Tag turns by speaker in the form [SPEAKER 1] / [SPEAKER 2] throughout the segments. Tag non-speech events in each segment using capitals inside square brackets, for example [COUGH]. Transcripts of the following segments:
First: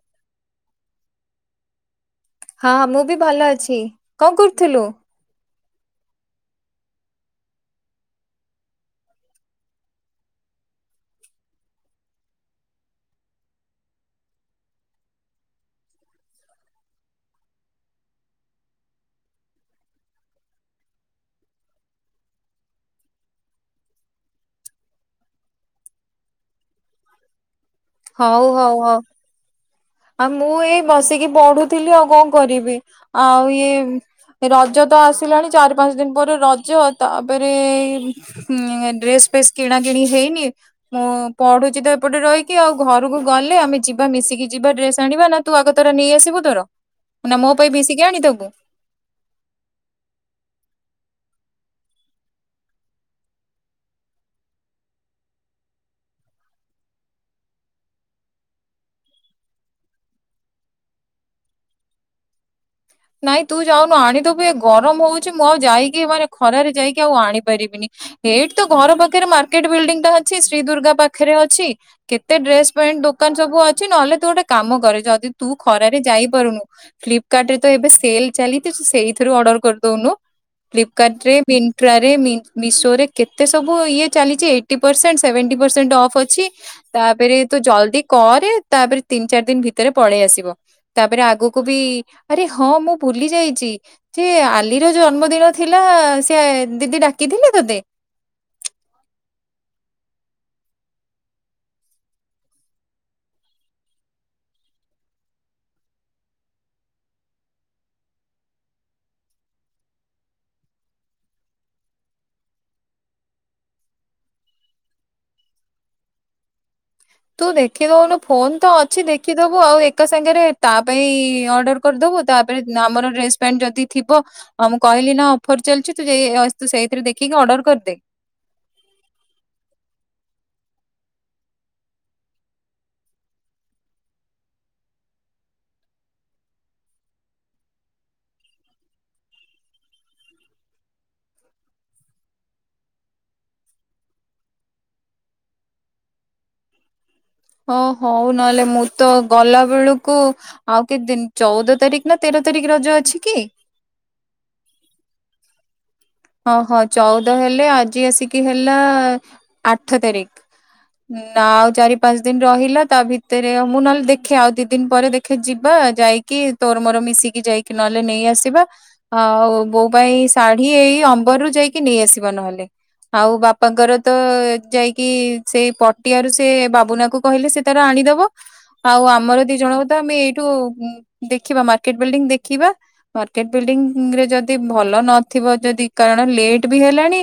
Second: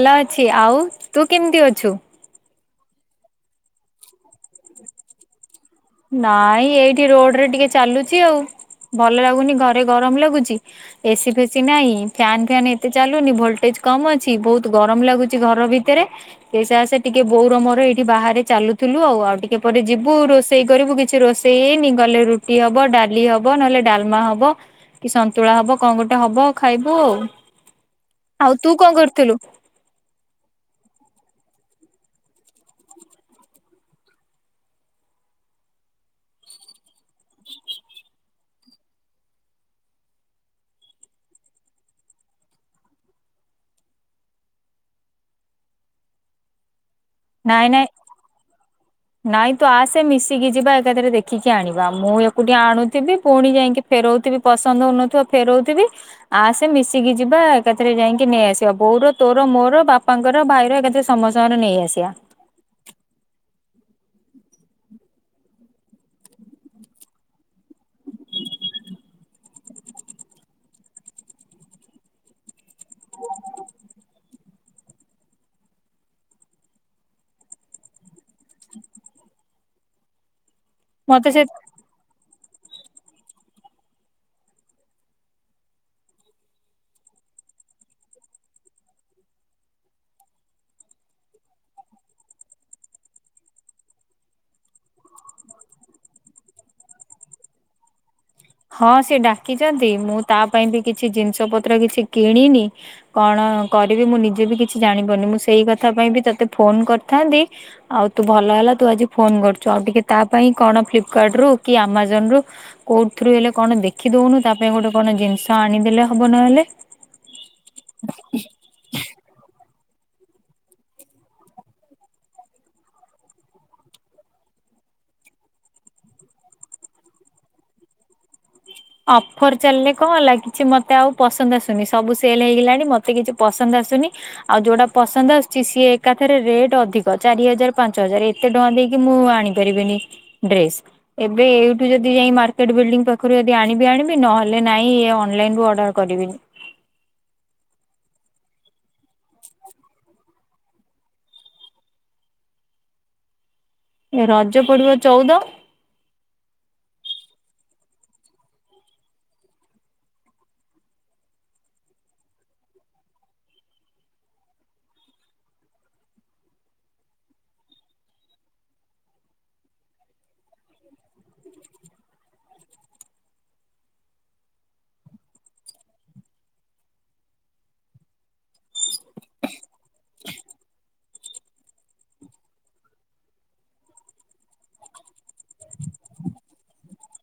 [SPEAKER 1] ଭଲ ଅଛି ଆଉ ତୁ କେମିତି ଅଛୁ?
[SPEAKER 2] ହଁ ମୁଁ ବି ଭଲ ଅଛି, କଣ କରୁଥିଲୁ?
[SPEAKER 1] ନାଇଁ ଏଇଠି ରୋଡରେ ଟିକେ ଚାଲୁଚି ଆଉ। ଭଲ ଲାଗୁନି ଘରେ ଗରମ ଲାଗୁଛି। ଏସି ଫେସି ନାଇଁ ଫ୍ୟାନ ଫ୍ୟାନ ଏତେ ଚାଲୁନି, ଭୋଲଟେଜ କମ ଅଛି, ବହୁତ ଗରମ ଲାଗୁଛି ଘର ଭିତରେ। ସେ ସକାଶେ ଟିକେ ବୋଉର ମୋର ଏଇଠି ବାହାରେ ଚାଲୁ ଥିଲୁ, ଆଉ ଆଉ ଟିକେ ପରେ ଯିବୁ ରୋ ଷେଇ ଇ କରିବୁ କିଛି ରୋଷେଇ ହେଇନି, ଗଲେ ରୁଟି ହବ, ଡାଲି ହବ ନହେଲେ ଡାଲମା ହବ। କି ସନ୍ତୁଳା ହବ, କଣ ଗୋଟେ ହବ ଖାଇବୁ ଆଉ।
[SPEAKER 2] ହଉ
[SPEAKER 1] ଆଉ ତୁ
[SPEAKER 2] ହଉ
[SPEAKER 1] କଣ
[SPEAKER 2] ହଉ
[SPEAKER 1] କରୁଥିଲୁ?
[SPEAKER 2] ଆଉ ମୁଁ ଏଇ ବସିକି ପଢୁଥିଲି। ଆଉ କଣ କରିବି ଆଉ ଇଏ ରଜ ତ ଆସିଲାଣି, ଚାରି ପାଞ୍ଚ ଦିନ ପରେ ରଜ ତାପରେ ଏ ଡ୍ରେସ୍ ଡ୍ରେସ୍ କିଣା କିିଣି ହେଇନି, ମୁଁ ପଢୁଛି ତ ଏପଟେ ରହିକି ଆଉ ଘରକୁ ଗଲେ ଆମେ ଯିବା ମିଶିକି। ଯିବା ଡ୍ରେସ ଆଣିବା, ନା ତୁ ଆଗତୁରା ନେଇ ଆସିବୁ ତୋର ନା ମୋ
[SPEAKER 1] ନାଇଁ
[SPEAKER 2] ପାଇଁ
[SPEAKER 1] ନାଇଁ
[SPEAKER 2] ମିଶିକି ଆଣିଦବୁ।
[SPEAKER 1] ନାଇଁ ତୁ ଆସେ ମିଶିକି ଯିବା ଏକାଥରେ ଦେଖିକି ଆଣିବା, ମୁଁ ଏକୁଟିଏ ଆଣୁଥିବି ପୁଣି ଯାଇକି ଫେର ନଉଥିବି ପସନ୍ଦ ହଉନଥିବ ଫେରଉଥିବି ଆସେ ମିଶିକି ଯିବା, ଏକାଥରେ ଯାଇକି ନେଇ ଆସିବା ବୋଉର ତୋର ମୋର ବାପାଙ୍କର ଭାଇର ଏକାଥିରେ ସମସ୍ତଙ୍କର ନେଇ ଆସିବା।
[SPEAKER 2] ନାଇଁ ତୁ ଯାଉନୁ ଆଣିଦବୁ, ଏ ଗରମ ହଉଛି ମୁଁ ଆଉ ଯାଇକି ମାନେ ଖରାରେ ଯାଇକି ଆଉ ଆଣିପାରିବିନି। ଏଇଠି ତ ଘର ପାଖରେ ମାର୍କେଟ ବିଲଡିଙ୍ଗ ଟା ଅଛି, ଶ୍ରୀ ଦୁର୍ଗା ପାଖରେ ଅଛି କେତେ ଡ୍ରେସ ଦୋକାନ ସବୁ ଅଛି ନହେଲେ, ତୁ ଗୋଟେ କାମ କରେ ଯଦି ତୁ ଖରାରେ ଯାଇପାରୁନୁ ଫ୍ଲିପକାର୍ଟ ରେ ତ ଏବେ ସେଲ ଚାଲିଛି ତୁ ସେଇଥିରୁ ଅର୍ଡର କରିଦଉନୁ, ଫ୍ଲିପକାର୍ଟ
[SPEAKER 1] ମତେ
[SPEAKER 2] ରେ
[SPEAKER 1] ସେ
[SPEAKER 2] ମିନ୍ତ୍ରା ରେ ମିଶୋରେ କେତେ ସବୁ ଇଏ ଚାଲିଛି eighty percent seventy percent off ଅଛି ତାପରେ ତୁ ଜଲଦି କରେ ତାପରେ, ତିନି ଚାରି ଦିନ ଭିତରେ ପଳେଇ ଆସିବ ତାପରେ ଆଗକୁ ବି ଆରେ ହଁ ମୁଁ ଭୁଲି ଯାଇଛି, ଯେ ଆଲିର ଜନ୍ମଦିନ ଥିଲା ସେ ଦିଦି ଡାକି ଥିଲେ ତୋତେ
[SPEAKER 1] ହଁ ସେ ଡାକିଛନ୍ତି ମୁଁ ତା ପାଇଁ ବି କିଛି ଜିନିଷ ପତ୍ର କିଛି କିଣିନି କଣ କଣ କରିବି ମୁଁ ନିଜେ ବି କିଛି ଜାଣିପାରୁନି ମୁଁ ସେଇ କଥା ପାଇଁ ତତେ ଫୋନ କରିଥାନ୍ତି ଆଉ ତୁ ଭ ଭଲ ହେଲା ତୁ ଆଜି ଫୋନ କରିଛୁ ଆଉ ଟିକେ ତା ପାଇଁ କଣ ଫ୍ଲିପକାର୍ଟ ରୁ କି ଆମାଜନ ରୁ କୋ ରୁ ହେଲେ କଣ ଦେଖି ଦଉନୁ ତା ପାଇଁ ଗୋଟେ କଣ ଜିନିଷ ଆଣିଦେଲେ ହବ ନହେଲେ।
[SPEAKER 2] ତୁ ଦେଖିଦଉୁନୁ ଫୋନ ତ ଅଛି ଦେଖିଦବୁ ଆଉ ଏ ଏକ ସାଙ୍ଗରେ ତା ପାଇଁ ଅର୍ଡର କରିଦବୁ ତାପରେ ଆମର ଡ୍ରେସ୍ ପେଣ୍ଟ ଯଦି ଥିବ ଆଉ ମୁଁ କ କହିଲ ନା ଅଫର ଚାଲିଛି ତୁୁ ଏ ସେଇଥିରେ ଦେଖିକି ଅର୍ଡର କରିଦେ।
[SPEAKER 1] [UNINTELLIGIBLE] ଅଫର ଚାଲିଲେ କଣ ହେଲା କିଛି ମତେ ଆଉ ପସନ୍ଦ ଆସୁନି ସବୁ ସେଲ ହେଇଗଲାଣି ମତେ କିଛି ପସନ୍ଦ ଆ ଆସୁନି ଆଉ ଯୋଉଟା ପସନ୍ଦ ଆସୁଛି ସି ଏକାଥରେ ରେଟ ଅଧିକ ଚାରି ହଜାର ପାଞ୍ଚ ହଜାର ଏତେ ଟଙ୍କା ଦେଇ ଦେଇକି ମୁଁ ଆଣିପାରିବିନି ଡ୍ରେସ ଏବେ ଏଇଠୁ ଯଦି ଯାଇ ମାର୍କେଟ ବିଲ୍ଡିଙ୍ଗ ପାଖରୁ ଆଣିବି ଆଣିବି ନହେଲେ ନାଇଁ ଅନଲାଇନ ରୁ ଅର୍ଡର କରିବିନି।
[SPEAKER 2] ହଁ ହଉ ନହେଲେ ମୁଁ ତ ଗଲା ବେଳକୁ ଆଉ କି ଦିନ ଚଉଦ ତାରିଖ ନା ତେର ତାରିଖ ରଜ ଅଛି କି?
[SPEAKER 1] ଏ ରଜ ପଡିବ ଚଉଦ।
[SPEAKER 2] ହଁ ହଁ ଚଉଦ ହେଲେ ଆଜି ଆସିକି ହେଲା ଆଠ ତାରିଖ। ନା ଆଉ ଚାରି ପାଞ୍ଚ ଦିନ ରହିଲା ତା ଭିତରେ ମୁଁ ନହେଲେ ଦେଖେ ଆଉ ଦି ଦିନ ପରେ ଦେଖେ ଯିବା ଯାଇକି ତୋର ମୋର ମିଶିକି ଯାଇକି ନହେଲେ ନେଇ ଆସିବା ଆଉ ବୋଉ ପାଇଁ ଶାଢୀ ଏଇ ଅମ୍ବରରୁୁ ଯାଇକି ନେଇ ଆସିବା ନହେଲେ। ଆଉ ବାପାଙ୍କର ତ ଯାଇକି ସେଇ ପଟିଆରୁ ସେ ବାବୁନା କ କହିଲେ ସେ ତାର ଆଣି ଦେବ। ଆଉ ଆମର ଦି ଜଣ କ ତ ଆମେ ଏଇଠୁ ଦେଖିବା ମାର୍କେଟ ବିଲ୍ଡିଙ୍ଗ ଦେଖିବା ମାର୍କେଟ ବିଲ୍ଡିଙ୍ଗ ରେ ଯଦି ଭଲ ନଥିବ ଯଦି କାରଣ ଲେଟ୍ ବି ହେଲାଣି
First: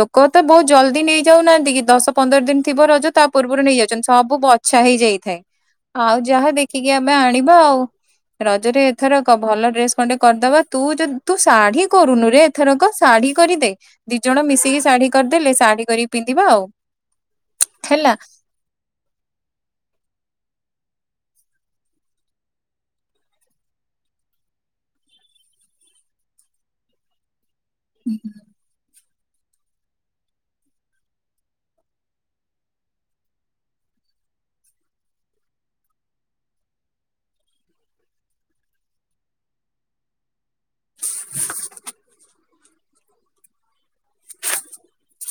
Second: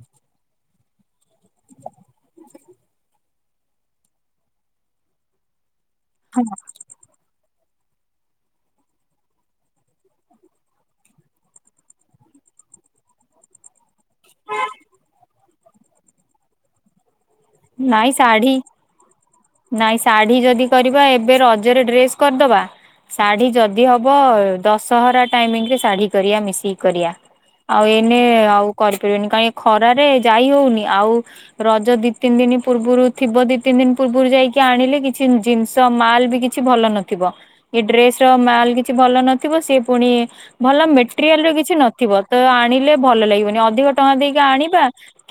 [SPEAKER 2] ଲୋକ ତ ବହୁତ ଜଲଦି ନେଇଯାଉନାହାନ୍ତି କି ଦଶ ପନ୍ଦର ଦିନ ଥିବ ରଜ ତା ତା ପୂର୍ବରୁ ନେଇଯାଉଛନ୍ତି ସବୁ ବଛା ହେଇଯାଇଥାଏ ଆଉ ଯାହା ଦେଖିକି ଆମେ ଆଣିବା ଆଉ। ରଜରେ ଏଥରକ ଭଲ ଡ୍ରେସ କଣ୍ଡେ କରିଦବା ତୁ ଯଦି ତୁ ଶାଢୀ କରୁନୁ ରେ ଏଥରକ? ଶାଢୀ କରିଦେ ଦି ଜଣ ମିଶିକି ଶାଢୀ କରିଦେଲେ ଶାଢୀ କରିକି ପିନ୍ଧିବା ଆଉ।
[SPEAKER 1] ନାଇ
[SPEAKER 2] ହେଲା।
[SPEAKER 1] ଶାଢ଼ୀ ନାଇଁ ଶାଢୀ ଯଦି କରିବା ଏବେ ରଜରେ ଡ୍ରେସ୍ କରିଦବା? ଶାଢୀ ଯଦି ହବ ଦଶହରା ଟାଇମିଂ ରେ ଶାଢୀ କରିବା ମିଶିକି କରିବା। ଆଉ ଏଇନେ ଆଉ କରିପାରିବନି କାହିଁ ଖରାରେ ଯାଇ ହଉନି ଆଉ ରଜ ଦି ଦି ତିନି ଦିନ ପୂର୍ବରୁ ଥିବ ଦି ତିନି ଦିନ ପୂର୍ବରୁ ଯାଇକି ଆଣିଲେ କିଛି ଜିନିଷ ମାଲ ବି କିଛି ଭଲ ନଥିବ। ଥିବ ଏ ଡ୍ରେସ ର ମାଲ କିଛି ଭଲ ନଥିବ ସେ ପୁଣି ଭଲ ମେଟେରିଆଲ ର କିଛି ନଥିବ ତ ଆଣିଲେ ଭଲ ଲାଗିବନି ଅଧିକ ଟଙ୍କା ଦେଇକି ଆଣିବା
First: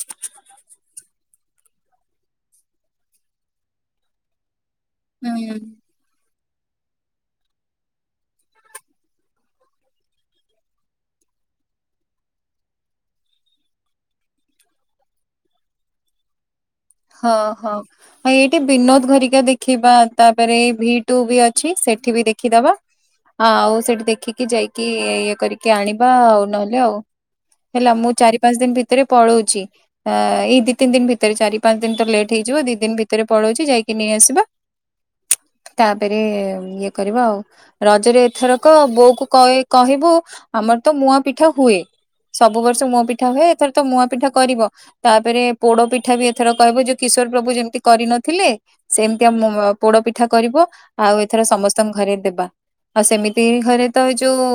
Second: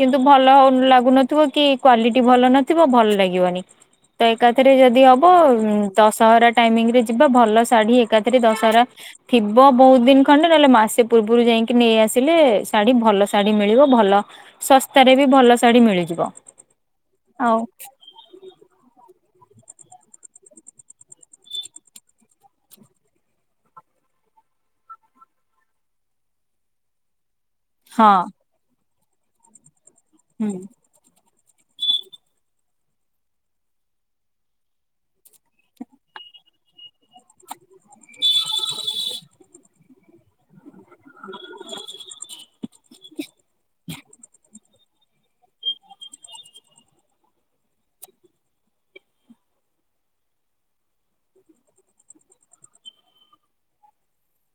[SPEAKER 1] କିନ୍ତୁ ଭଲ ହଉ ଲାଗୁନଥିବ କି କ୍ୱାଲିଟୀ ଭଲ ନଥିବ ଭଲଲାଗିବନି ତ ଏକାଥରେ ଯଦି ହବ
[SPEAKER 2] ହୁଁ
[SPEAKER 1] ଦଶହରା ଟା ଟାଇମିଙ୍ଗ ରେ ଯିବା ଭଲ ଶାଢୀ ଏକାଥରେ ଦଶହରା ଥିବ ବହୁତ ଦିନ ଖଣ୍ଡେ ନହେଲେ ମାସେ ପୂର୍ବରୁ ଯାଇ ଯାଇକି ନେଇ ଆସିଲେ ଶାଢୀ ଭଲ ଶାଢୀ ମିଳିବ ଭଲ ଶସ୍ତାରେ ବି ଭଲ ଶାଢୀ ମିଳିଯିବ।
[SPEAKER 2] ହଁ
[SPEAKER 1] ଆଉ
[SPEAKER 2] ହଁ ଏଇଠି ବିନୋଦ ଘରିକା ଦେଖିବା ତାପରେ ଭି ଟୁ ବି ଅଛି ସେଠି ବି ଦେଖିଦବା। ହଁ ଆଉ ସେଠି ଦେଖିକି ଯାଇକି ଇଏ କରିକି ଆଣିବା ଆଉ ନହେଲେ ଆଉ। ହେଲା ମୁଁ
[SPEAKER 1] ହଁ
[SPEAKER 2] ଚାରି ପାଞ୍ଚ ଦିନ ଭିତରେ ପଳଉଛି
[SPEAKER 1] ହୁଁ
[SPEAKER 2] ଏଇ ଦି ତିନି ଦିନ ଭିତରେ ଚାରି ପାଞ୍ଚ ଦିନ ତ ଲେଟ୍ ହେଇଯିବ ଦି ଦିନ ଭିତରେ ପଳଉଛି ଯାଇକି ନେଇଆସିବା।
[SPEAKER 1] [INAUDIBLE]
[SPEAKER 2] ତାପରେ ଇଏ କରିବା ଆଉ ରଜରେ ଏଥରକ ବୋଉକୁ କ କହିବୁ ଆମର ତ ମୁଆଁ ପିଠା ହୁଏ ସବୁ ବର୍ଷ ମୁଆଁ ପିଠା ହୁଏ ଏଥର ତ ମୁଆଁ ପିଠା କରିବ। ତାପରେ ପୋଡ ପିଠା ବି ଏ ଏଥର କହିବ ଯେ କିଶୋର ପ୍ରଭୁ ଯେମତି କରିନଥିଲେ ସେମିତି ଆ ପୋଡ ପିଠା କରିବ ଆଉ ଏଥର ସମସ୍ତଙ୍କ ଘରେ ଦେବା। ଆଉ ସେମିତି ଘରେ ତ ଏ ଯୋଉ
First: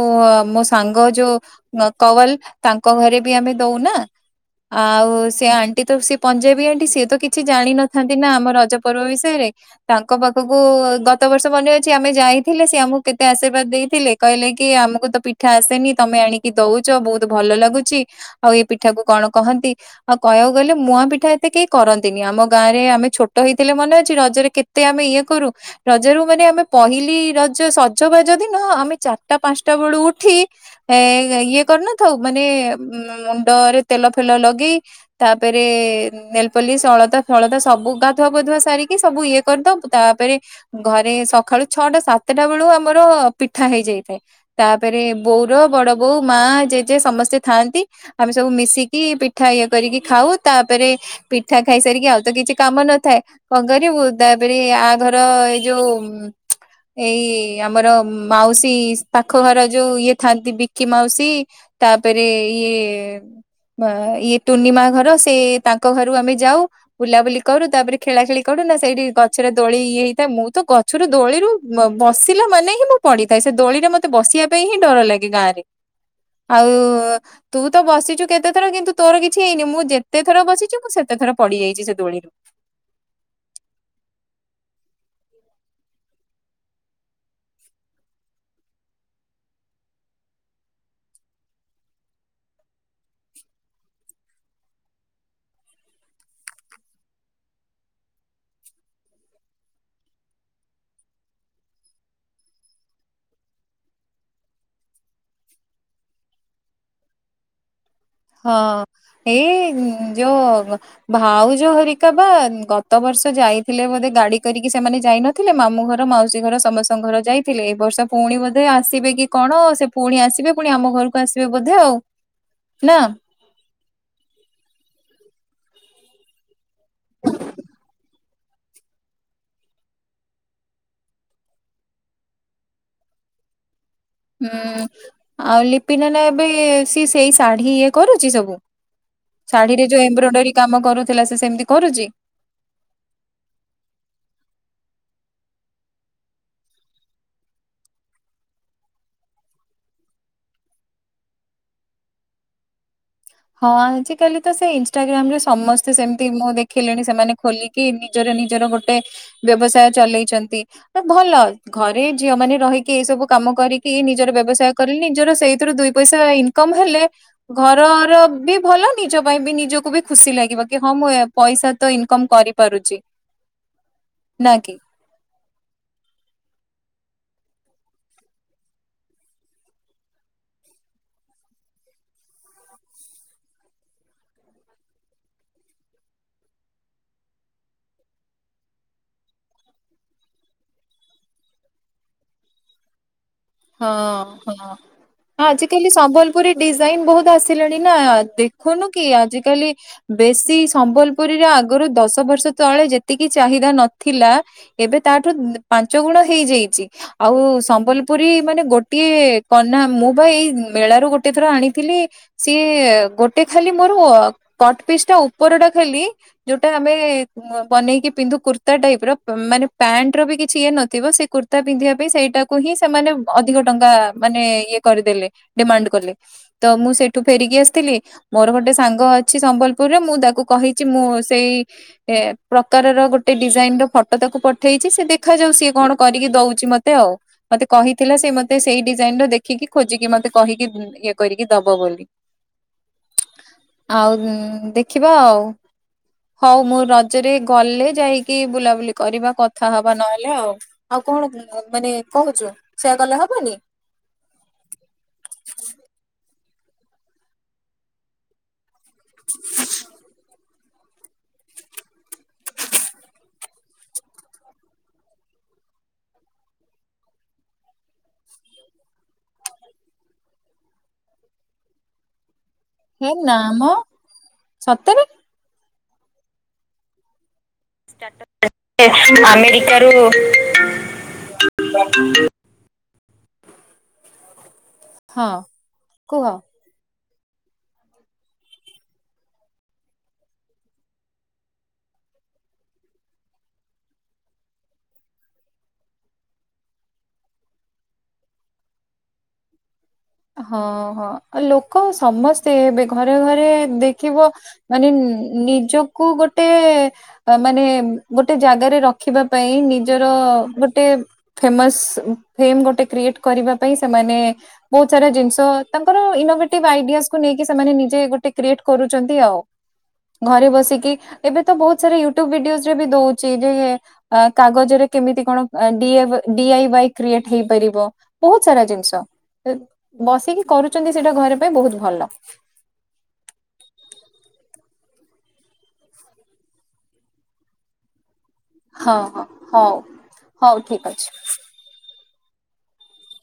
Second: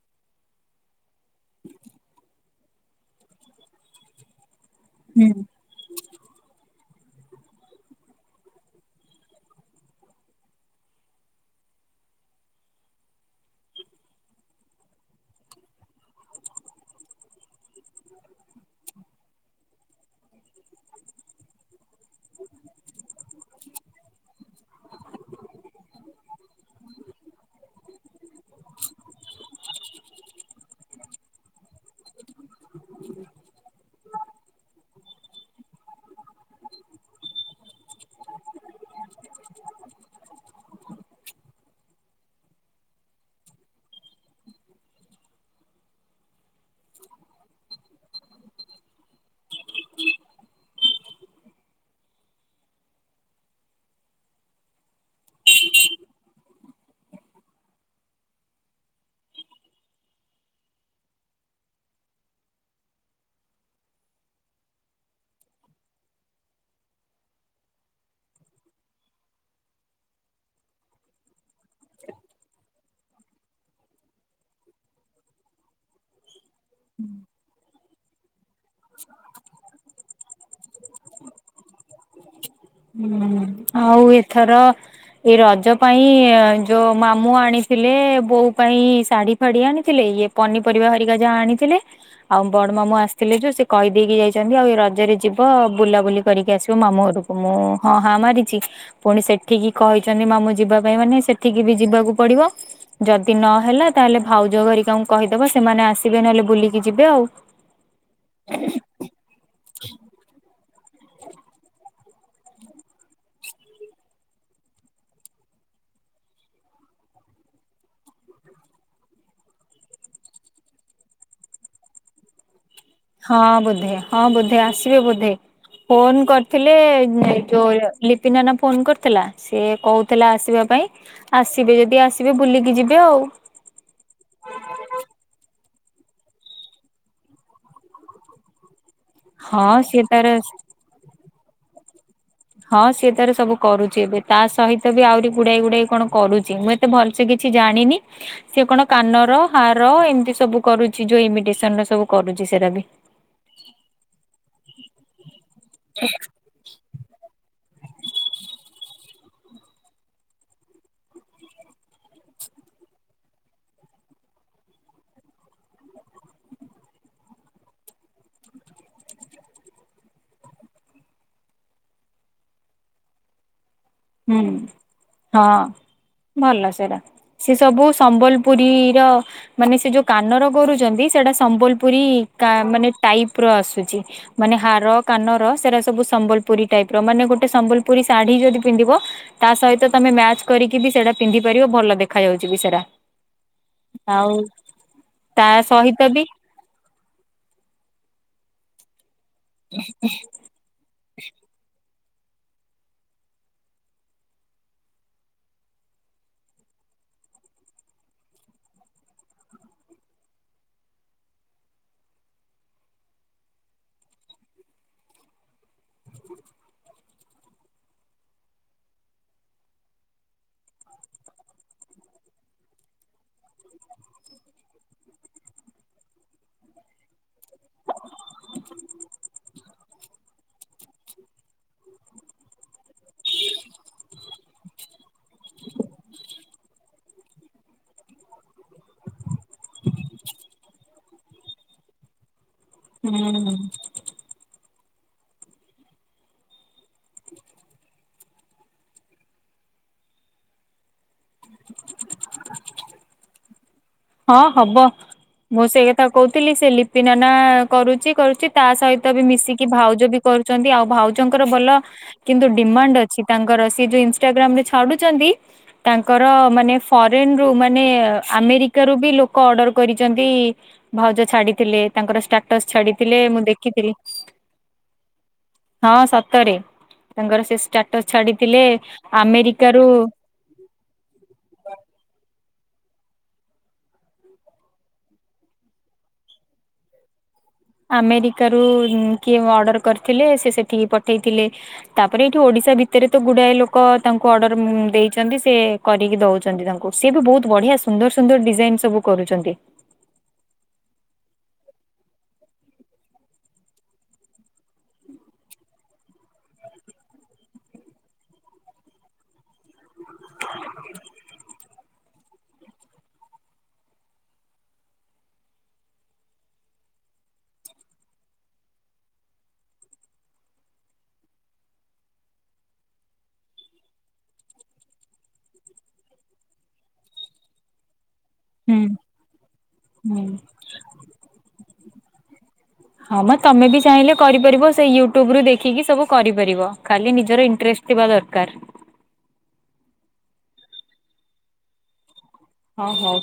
[SPEAKER 2] ମୋ ସାଙ୍ଗ ଯୋଉ ନ କୱଲ ତାଙ୍କ ଘରେ ବି ଆମେ ଦଉନା।
[SPEAKER 1] ହ [INAUDIBLE]
[SPEAKER 2] ଆଉ ସେ ଆଣ୍ଟି ତ ସିଏ ପଞ୍ଜେଇ ସଏ ତ କିଛି ଜାଣିିନଥାନ୍ତି ନା ଆମ ରଜ ପର୍ବ ବିଷୟରେ ତାଙ୍କ ପାଖକୁ ଗତ ବର୍ଷ ମନେ ଅଛି ଆମେ ଯାଇଥିଲେ ସେ ଆମକୁ କେତେ ଆଶୀର୍ବାଦ ଦେଇଥିଲେ କହିଲେ କି ଆମକୁ ତ ପିଠା ଆସନି ତମେ ଆଣିକି କଛ ବହୁତ ଭଲ ଲାଗୁଛି ଆଉ ଏ ପିଠା କ କଣ କହନ୍ତି ଆଉ କହିବାକୁ ଗଲେ ମୁୂଆ ପିଠା ତେ କେହି କରନ୍ତିନି ଆମ ଗାଁ ରେ ଆମେ ଛୋଟ ହେଇଥିଲେ ମନେ ଅଛି ରଜରେ କେତେ ଆମେ ଇଏ କରୁ ରଜରୁ ମାନେ ଆମେ ପହିଲି ରଜ ସଜବାଜ ଦିନ ଆମେ ଚାରିଟା ପାଞ୍ଚଟା ବେଳୁ ଉଠି ଏ ଇଏ କରିନଥାଉ ମାନେ ମୁଣ୍ଡରେ ତେଲ ଫେଲ ଲଗେଇ ତାପରେ ନେଲପଲିସ୍ ଅ ଳତା ଫଳତା ସବୁ ଗାଧୁଆ ପାଧୁଆ ସାରିକି ସବୁ ଇଏ କରିଦଉ ତାପରେ ଘରେ। ସକାଳୁ ଛଅଟା ସାତଟା ବେଳୁ ଆମର ପିଠା ହେଇଯାଇଥାଏ ତାପରେ ବୋଉର ବଡ ବୋଉ। ଉ ମା ଜେଜେ ସମସ୍ତେ ଥାଆନ୍ତି ଆମେ ସବୁ ମିଶିକି ପିଠା ଇଏ କରିକି ଖାଉ ତା ତାପରେ ପିଠା ଖାଇ ସାରିକି ଆଉ ତ କିଛି କାମ ନଥାଏ କଣ କରିବୁ ତାପରେ ଆ ଘର ଏ ଯଉ। ଏଇ ଆମର ମାଉସୀ ପାଖ ଘର ଯୋଉ ଇଏ ଥାନ୍ତି ବିକି ମାଉସୀ। ତାପରେ ଇଏ ଇଏ ଟୁନିମା ଘର ର ସେ। ତାଙ୍କ ଘରୁ ଆମେ ଯାଉ ବୁଲାବୁଲି କରୁ ତାପରେ ଖେଳା ଖେଳି କରୁ ନା ସେଇଠି ଗଛରେ ଦୋଳି ଇଏ ହେଇଥାଏ ମୁଁ ତ ଗଛରୁ ଦୋଳି ବସିଲା ମାନେ ହିଁ ମୁଁ ପଡିଥାଏ ସେ ଦୋଳିରେ ମତେ ବସିବା ପାଇଁ ହିଁ ଡର ଲାଗେ ଗାଁ ରେ। ଆଉ ତୁ ତ ବସିଛୁ କେତେ ଥର କିନ୍ତୁ ତୋର କିଛି ହେଇନି ମୁଁ ଯେତେ ଥର ବସିଛି ସେତ ଥର ପଡିଯାଇଛି। ଦୋଳିରେ
[SPEAKER 1] ହୁଁ ଆଉ ଏଥର ଏ ରଜ ପାଇଁ ଯୋଉ ମାମୁଁ ଆଣିଥିଲେ ବୋଉ ପାଇଁ ଶାଢୀ ଫାଡି ଆଣିଥିଲେ। ଇଏ ପନିପରିବା ହରିକା ଯାହା ଆଣିଥିଲେ ଆଉ ବଡ ମାମୁଁ ଆସିଥିଲେ ଯୋଉ ସେ କହିଦେଇକି ଯାଇଛନ୍ତି ଆଉ। ମଜରେ ଯିବ ବୁଲାବୁଲି କରିକି ଆସିବ ମାମୁଁ ଘରୁ ମୁଁ ହଁ ହଁ ମାରିଛି ପୁଣି ସେଠିକି କହିଛନ୍ତି ମାମୁ ଯିବା ପାଇଁ ମାନେ ସେଠିକି ବି ଯିବାକୁ। ପଡିବ ଯଦି ନହେଲା ତାହେଲେ ଭାଉଜ କରରିକାଙ୍କୁ କହିଦବ ସେମାନେ ଆସିବେ ନହେଲେ ବୁଲିକି ଯିବେ ଆଉ। ହ [INAUDIBLE]
[SPEAKER 2] ହଁ ଏଇ ଯୋଉ। ଭାଉଜ ହରିକା ବା ଗତ ବର୍ଷ ଯାଇଥିଲେ ବୋଧେ ଗାଡି କରିକି ସେମାନେ ଯାଇ ନଥିଲେ ମାମୁ ଘର ମାଉସୀ ଘର ସମସ୍ତଙ୍କ ଘର ଯାଇଥିଲେ ଏଇ ବର୍ଷ ପୁଣି ବୋଧେ ଆସିବେ କି କଣ ସେ ପୁଣି ଆସିବେ ପୁଣି। ତମ ଘରକୁ ଆସିବେ ବୋଧେ ଆଉ। ନା
[SPEAKER 1] ହଁ ବଧେ ହଁ ବଧେ ଆସିବେ ବଧେ ଫୋନ କରି ହେଲେ ଜୋ ୟ ନାନା ଫୋନ କରିଥିଲା ସିଏ କହୁଥିଲା ଆସିବା ପାଇଁ ଆସିବେ ଯଦି ଆସିବେ ବୁଲିକି ଯିବେ ଆଉ। ହ [INAUDIBLE]
[SPEAKER 2] ହୁଁ ଆଉ ଲିପି ନନା ଏବେ ସି ସେଇ ଶାଢୀ ଇଏ କରୁଛି ସବୁ।
[SPEAKER 1] ହଁ
[SPEAKER 2] ଶାଢୀରେ
[SPEAKER 1] ସିଏ
[SPEAKER 2] ଯୋଉ
[SPEAKER 1] ତାର
[SPEAKER 2] ଏମ୍ବ୍ରୋଏଡରୀ କାମ କରୁଥିଲା ସେ ସେମିତି କରୁଛି?
[SPEAKER 1] ହଁ ସିଏ ତାର ସବୁ କରୁଛି ଏବେ ତା ସହିତ ବି ଆହୁରି ଗୁଡାଇ ଗୁଡାଇ କଣ କରୁଛି ମୁଁ ଏତେ ଭଲସେ କିଛି କିଛି ଜାଣିନି ସେ କଣ କାନର ହାର ଏମିତି ସବୁ କରୁଛି ଯୋଉ ଇମିଟେସନ ର ସବୁ କରୁଛି। ସେରା ବି
[SPEAKER 2] ହଁ ଆଜିକାଲି ତ ସେ ଇନସଷ୍ଟାଗ୍ରାମ ରେ ସମସ୍ତେ ସେମିତି ମୁଁ ଦେଖିଲିଣି। ସେମାନେ ଖୋଲିକି ନିଜର ନିଜର ଗୋଟେ ବ୍ୟବସାୟ ଚଲେଇଛନ୍ତି ଭଲ ଘରେ ଝିଅ ମାନ ରହିକି ଏଇ ସବୁ କାମ କରିକି ନିଜର ବ୍ୟବସାୟ କଲେ ନିଜର ସେଇଥିରୁ ଦୁଇ ପଇସା ଇନକମ ହେଲେ ଘରର ବି ଭଲ ନିଜ ପାଇଁ ବି ନିଜକୁ ବି ଖୁସି ଲାଗିବ କି ହଁ ମୁଁ ପଇସା ତ ଇନକମ କରିପାରୁଛି।
[SPEAKER 1] ହୁଁ
[SPEAKER 2] ନା କି?
[SPEAKER 1] ହଁ। ଭଲ ସେଟା ସେ ସବୁ ସମ୍ବଲପୁରୀର ମାନେ ସେ ଯୋଉ କାନର ଗରୁଛନ୍ତି? ସେଟା ସମ୍ବଲପୁରୀ ମାନେ ଟାଇପ ର ଆସୁଛି ମାନେ ହାର କାନର ସେରା ସବୁ। ସମ୍ବଲୁରୀ ଟାଇପ ର ମାନେ ଗୋଟେ ସମ୍ବଲପୁରୀ ଶାଢୀ ଯଦି ପିନ୍ଧିବ ତା ସହିତ ତମେ ମ୍ୟାଚ କରିକି ବି ସେଟା ପିନ୍ଧି ପାରିବ ଭଲ ଦେଖା ଯାଉଚି ବି ସେଟା।
[SPEAKER 2] ହଁ ହଁ।
[SPEAKER 1] ତା
[SPEAKER 2] ଆଜିକାଲି
[SPEAKER 1] ସହିତ ବି
[SPEAKER 2] ସମ୍ବଲପୁରୀ ଡିଜାଇନ ବହୁତ ଆସିଲାଣି ନା ଦେ ଦେଖୁନୁ କି ଆଜିକାଲି ବେଶୀ ସମ୍ବଲପୁରୀରେ ଆଗରୁ ଦ ଦଶ ବର୍ଷ ତଳେ ଯେତିକି ଚାହିଦା ନଥିଲା ଏବେ ତାଠୁ ପାଞ୍ଚ ଗୁଣ ହେଇଯାଇଚି। ଆଉ ସମ୍ବଲ ପୁରୀ ମାନେ ଗୋଟିଏ କନା ମୁଁ ଭାଇ ମେଳାରୁ ଗୋଟିଏ ଥର ଆଣିଥିଲି ସିଏ ଗୋଟେ ଖାଲି ମୋର କଟ ପିସ୍ ଟା ଉପର ଟା ଖାଲି ଯୋଉଟା ଆମେ ବନେଇକି ପିନ୍ଧୁ କୁର୍ତ୍ତା ଟାଇପ ର ମାନେ ପ୍ୟାଣ୍ଟ ର ବି କିଛି ଇଏ ନଥିବ ସେ କୁର୍ତ୍ତା ପିନ୍ଧିବା ପାଇଁ ସେଇଟାକୁ ହିଁ ସେମାନେ ଅଧିକ ଟଙ୍କା ମାନେ ଇଏ କରିଦେଲେ ଡିମାଣ୍ଡ କଲେ ତ ମୁଁ ସେଇଠୁ ଫେରିକି ଆସିଥି ଲି ମୋର ଗୋଟେ ସାଙ୍ଗ ଅଛି ସମ୍ବଲପୁରରେ ମୁଁ ତାକୁ କହିଚି ମୁଁ ସେଇ ପ୍ରକାର ର ଗୋଟେ ଡିଜାଇନ ର ଫଟୋ ତାକୁ ପଠେଇଛି ସେ ଦେଖାଯାଉ ସିଏ କଣ କରିକି ଦଉଚି ମତେ ଆଉ। ମତେ କହିଥିଲା ସେ ମତେ ସେଇ ଡିଜାଇନ୍ ର ଦେଖିକି ଖୋଜିକି ମତେ କହିକି ଇଏ କରିକି ଦବ ବୋଲି।
[SPEAKER 1] ହୁଁ
[SPEAKER 2] ଆଉ ଦେଖିବା ଆଉ। ହଉ ମୁଁ ରଜରେ ଗଲେ ଯାଇକି ବୁଲାବୁଲି କରିବା କଥା ହବା ନହେଲେ ଆଉ। କଣ ମାନେ କହୁଚୁ ସେଇୟା କଲେ ହବନି।
[SPEAKER 1] ହଁ ହବ ମୁଁ ସେଇ କଥା କହୁଥିଲି ସେ ଲିପି ନନା କରୁଚି କରୁଚି ତା ସଇ ତ ବି ମିଶିକି ଭାଉଜ ବି କରୁ ଚନ୍ତି ଆଉ ଭାଉଜଙ୍କର ଭଲ କିନ୍ତୁ ଡିମାଣ୍ଡ ଅଛି ତାଙ୍କର ସେ ଯୋଉ ଇନଷ୍ଟାଗ୍ରାମ ରେ ଛାଡୁଛନ୍ତି। ତାଙ୍କର ମାନେ ଫରେନ୍ ରୁ ମାନେ ଆମେରି କା ରୁ ବି ଲୋକ ଅର୍ଡର କରିଛନ୍ତି ଭାଉଜ ଛାଡିଥିଲେ ତାଙ୍କର ଷ୍ଟା ଷ୍ଟାଟସ୍
[SPEAKER 2] ହେ
[SPEAKER 1] ଛାଡିଥିଲେ
[SPEAKER 2] ନା
[SPEAKER 1] ମୁଁ
[SPEAKER 2] ମ
[SPEAKER 1] ଦେଖିଥିଲି।
[SPEAKER 2] ସତରେ।
[SPEAKER 1] ହଁ ସତରେ ତାଙ୍କର ଶେଷ ଟାଟସ ଛାଡିଥିଲେ ଆମେରିକା ରୁ
[SPEAKER 2] ଆମେରିକାରୁ ହଁ କୁହ।
[SPEAKER 1] ଆମେରିକା ରୁ କିଏ ଅର୍ଡର କରିଥିଲେ ସେ ସେଠିକି ପଠେଇଥିଲେ ତାପରେ ଏଠୁ ଓଡ଼ି ସା ଭିତରେ ତ ଗୁଡାଏ ଲୋକ ତାଙ୍କୁ ଅର୍ଡର ଦେଇଚନ୍ତି। ସେ କରିକି ଦଉଚନ୍ତି ତାଙ୍କୁ ସି ବି ବହୁତ ବ ବଢିଆ ସୁନ୍ଦର ସୁନ୍ଦର ଡିଜାଇନ୍ ସବୁ କରୁଚନ୍ତି।
[SPEAKER 2] ହଁ ହଁ ଆଉ ଲୋକ ସମସ୍ତେ ଏବେ ଘରେ ଘରେ ଦେଖିବ ମାନେ ନିଜ କୁ ଗୋଟେ ମାନେ ଗୋଟେ ଜାଗାରେ ରଖିବା ପାଇଁ ନି ନିଜର ଗୋଟେ ଫେମସ୍ ଫ୍ରେମ୍ ଗୋଟେ କ୍ରିଏଟ କରିବା ପାଇଁ ସେମାନେ ବହୁତ ସାରା ଜିନିଷ ତାଙ୍କର ଇନୋଭେଟିଭ୍ ଆଇଡିଆସକୁୁ ନେଇକି ସେମାନେ ନିଜେ ଗୋଟେ କ୍ରିଏଟ୍ କରୁଚନ୍ତି ଆଉ। ଘରେ ବସିକି ଏବେ ତ ବହୁତ ସାରା ୟୁଟ୍ୟୁବ୍ ଭିଡିଓରେ ବି ଦଉଚି ଯେ କାଗଜରେ କେମିତି କଣ ଡିଏଭ ଡିଆଇ ୱାଇ କ୍ରିଏଟ ହେଇପାରିବ। ବହୁତ ସାରା
[SPEAKER 1] ହୁଁ
[SPEAKER 2] ଜିନିଷ
[SPEAKER 1] ହୁଁ।
[SPEAKER 2] ବସିକି କରୁଚନ୍ତି ସେଇଟା ଘରେ ପାଇଁ ବହୁତ ଭଲ।
[SPEAKER 1] ହଁ ମ ତମେ ବି ଚାହିଁଲେ କରିପାରିବ ସେଇ ୟୁଟ୍ୟୁବ ରୁ ଦେଖିକି ସବୁ କରିପାରିବ ଖାଲି ନିଜର ଇଣ୍ଟ୍ରେ ଷ୍ଟ ଥିବା ଦରକାର।
[SPEAKER 2] ହଁ ହଁ ହଉ ହଉ ଠିକ୍ ଅଛି।
[SPEAKER 1] ହଁ ହଉ।